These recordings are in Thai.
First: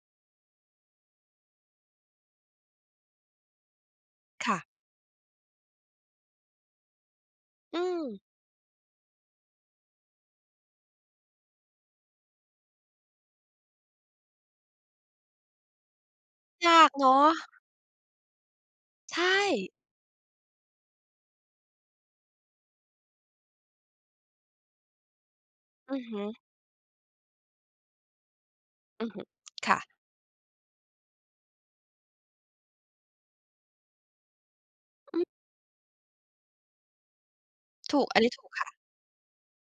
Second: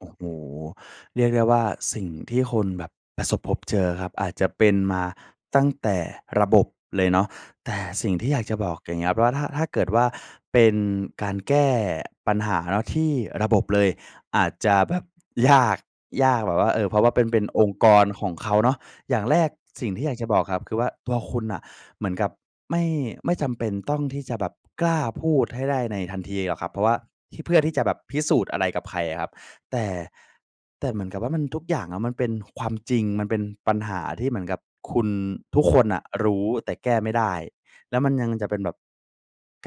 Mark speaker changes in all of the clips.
Speaker 1: โอ้โฮ เรียกได้ว่า สิ่งที่คุณแบบประสบผมเจอครับ อาจจะ
Speaker 2: ค่ะ
Speaker 1: เป็นมาตั้งแต่ระบบเลยเนาะ แต
Speaker 2: อ
Speaker 1: ่
Speaker 2: ื
Speaker 1: สิ่ง
Speaker 2: ม
Speaker 1: ที่อยากจะบอกอย่างเงี้ยครับว่า ถ้า ถ้าเกิดว่า เป็นการแก้ปัญหาที่ระบบเลยอาจจะแบบยาก ยากแบบว่
Speaker 2: ย
Speaker 1: า เอ
Speaker 2: า
Speaker 1: อ
Speaker 2: ก
Speaker 1: เพราะ
Speaker 2: เ
Speaker 1: ว
Speaker 2: น
Speaker 1: ่าเ
Speaker 2: า
Speaker 1: ป็น เป็น
Speaker 2: ะ
Speaker 1: องค์กรของเขาเนาะ อ
Speaker 2: ใ
Speaker 1: ย
Speaker 2: ช
Speaker 1: ่างแรก
Speaker 2: ่
Speaker 1: สิ่งที่อยากจะบอกครับ คือว่าตัวคุณน่ะเหมือนกับไม่ ไม่จำเป็นต้องที่จะแบบกล้าพูดให้ได้
Speaker 2: อ
Speaker 1: ใน
Speaker 2: ือฮ
Speaker 1: ทัน
Speaker 2: ึ
Speaker 1: ทีหรอกครับ เพราะว่าที่ เพื่อที่จะแบบพิสูจน์อะไรกับใคร
Speaker 2: อือ
Speaker 1: อ
Speaker 2: ฮ
Speaker 1: ะ
Speaker 2: ึ
Speaker 1: ครับ
Speaker 2: ค
Speaker 1: แต
Speaker 2: ่ะ
Speaker 1: ่- แต่เหมือนกับว่ามัน ทุกอย่างอะมันเป็นความจริง มันเป็นปัญหาที่เหมือนกับคุณ
Speaker 2: อืม
Speaker 1: ทุกคนน่ะรู้แต่แก้ไม่ได้ แล
Speaker 2: ถ
Speaker 1: ้ว
Speaker 2: ู
Speaker 1: ม
Speaker 2: ก
Speaker 1: ัน
Speaker 2: อัน
Speaker 1: ย
Speaker 2: นี
Speaker 1: ั
Speaker 2: ้
Speaker 1: ง
Speaker 2: ถ
Speaker 1: จ
Speaker 2: ู
Speaker 1: ะเ
Speaker 2: ก
Speaker 1: ป็น
Speaker 2: ค่ะ
Speaker 1: แบบ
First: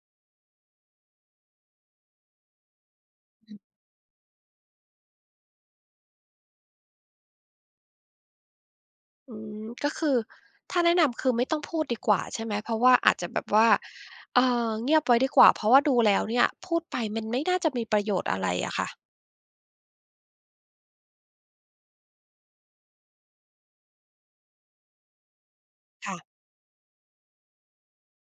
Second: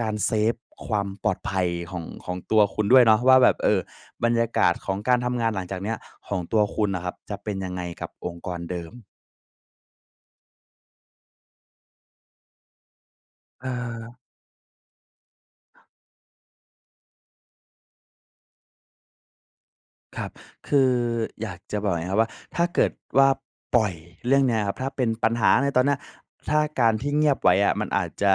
Speaker 1: การเซฟความปลอดภัยของ ของตัวคุณด้วยเนาะว่าแบ
Speaker 2: อื
Speaker 1: บ
Speaker 2: ม
Speaker 1: เออ บรรยากาศของการทำงานหลังจากนี้อะของตัวคุณน่ะครับ จะเป็นยังไงกับองค์กรเดิม?
Speaker 2: อืม ก็คือถ้าแนะนำคือไม่ต้องพูดดีกว่าใช่ไหม? เพราะว่าอาจจะแบบว่า
Speaker 1: เออ
Speaker 2: เอ่อ เงียบไว้ดีกว่า เพราะว่าดูแล้วเนี่ย พูดไปมันไม่น่าจะมีประโยชน์อะไรอะค่ะ
Speaker 1: ครับ คือ อยากจะบอกไงครับว่า ถ้าเกิดว่าปล่อยเรื่องนี้ครับ ถ้าเป็นปัญหาในตอนเนี้ย
Speaker 2: ค่ะ
Speaker 1: ถ้าการที่เงียบไว้อะมันอาจจะ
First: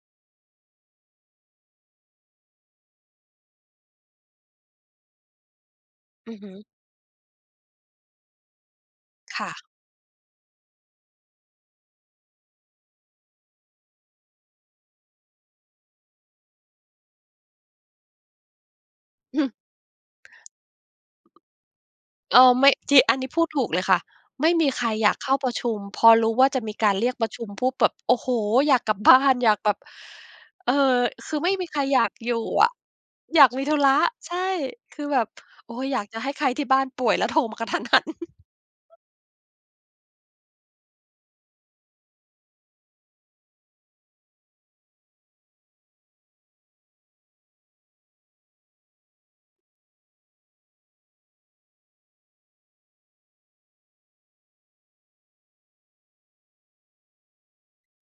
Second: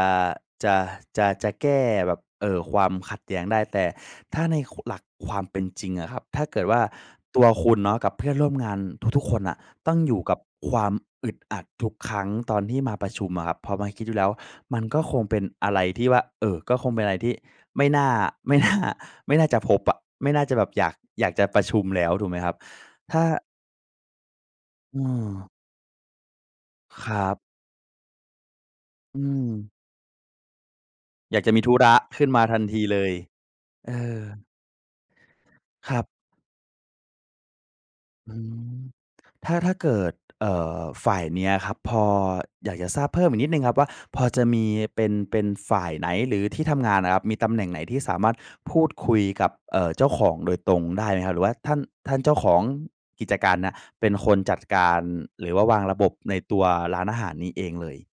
Speaker 1: จะ จะ จะแก้แบบ เอ่อ ความขัดแย้งได้ แต่ถ้าใน ค หลักความเป็นจริงอะครับ
Speaker 2: อื
Speaker 1: ถ
Speaker 2: อ
Speaker 1: ้า
Speaker 2: ฮ
Speaker 1: เกิด
Speaker 2: ึ
Speaker 1: ว่า ตัวคุณเนาะกับเพื่อนร่วมงานทุก ๆ ค
Speaker 2: ค
Speaker 1: น
Speaker 2: ่
Speaker 1: น่
Speaker 2: ะ
Speaker 1: ะ ต้องอยู่กับความอึดอัดทุกครั้งตอนที่มาประชุมอะครับ พอมาคิดอยู่แล้ว มันก็คงเป็นอะไรที่ว่า เอ่อ ก็คงเป็นอะไรที่ไม่น่า ไม่น่า ไม่น่าจะพบอะ ไม่น่าจะแบบอยาก อยากจะประชุมแล้วถูกไ
Speaker 2: เ
Speaker 1: ห
Speaker 2: อ
Speaker 1: มคร
Speaker 2: อ
Speaker 1: ับ?
Speaker 2: ไม่ จี อั
Speaker 1: ถ
Speaker 2: น
Speaker 1: ้า
Speaker 2: นี้พูดถูกเลยค่ะ ไม่มีใคร
Speaker 1: อื
Speaker 2: อยากเข้าป
Speaker 1: ม
Speaker 2: ระชุม พอรู้ว่าจะมีการเร
Speaker 1: ค
Speaker 2: ีย
Speaker 1: ร
Speaker 2: ก
Speaker 1: ั
Speaker 2: ประ
Speaker 1: บ
Speaker 2: ชุมปุ๊บแบบ โอ้โฮ! อยากกลับบ
Speaker 1: อื
Speaker 2: ้าน อยาก
Speaker 1: ม
Speaker 2: แบบ เออ ค
Speaker 1: อ
Speaker 2: ื
Speaker 1: ย
Speaker 2: อ
Speaker 1: าก
Speaker 2: ไ
Speaker 1: จ
Speaker 2: ม
Speaker 1: ะ
Speaker 2: ่
Speaker 1: มี
Speaker 2: มี
Speaker 1: ธุ
Speaker 2: ใคร
Speaker 1: ระ
Speaker 2: อยาก
Speaker 1: ขึ้น
Speaker 2: อย
Speaker 1: ม
Speaker 2: ู
Speaker 1: า
Speaker 2: ่
Speaker 1: ทัน
Speaker 2: อะ
Speaker 1: ทีเลย
Speaker 2: อยากมีธุร
Speaker 1: เอ
Speaker 2: ะ
Speaker 1: อ
Speaker 2: ใช่ คือแบบ โอ้ย
Speaker 1: คร
Speaker 2: อย
Speaker 1: ั
Speaker 2: า
Speaker 1: บ
Speaker 2: กจะให้ใครที่บ้านป่วย แล้วโทรมา กระทันหัน
Speaker 1: อืม ถ้า ถ้าเกิด เอ่อ ฝ่ายนี้อะครับ พอ อยากจะทราบเพิ่มอีกนิดหนึ่งครับว่า พอจะมีเป็น เป็นฝ่ายไหน? หรือที่ทำงานอะครับ มีตำแหน่งไหนที่สามารถพูดคุยกับ เอ่อ เจ้าของโดยตรงได้ไหมครับ? หรือว่าท่าน- ท่านเจ้าของกิจการเนี่ยเป็นคนจัดการ หรือว่าวางระบบในตัวร้านอาหารนี้เองเลย?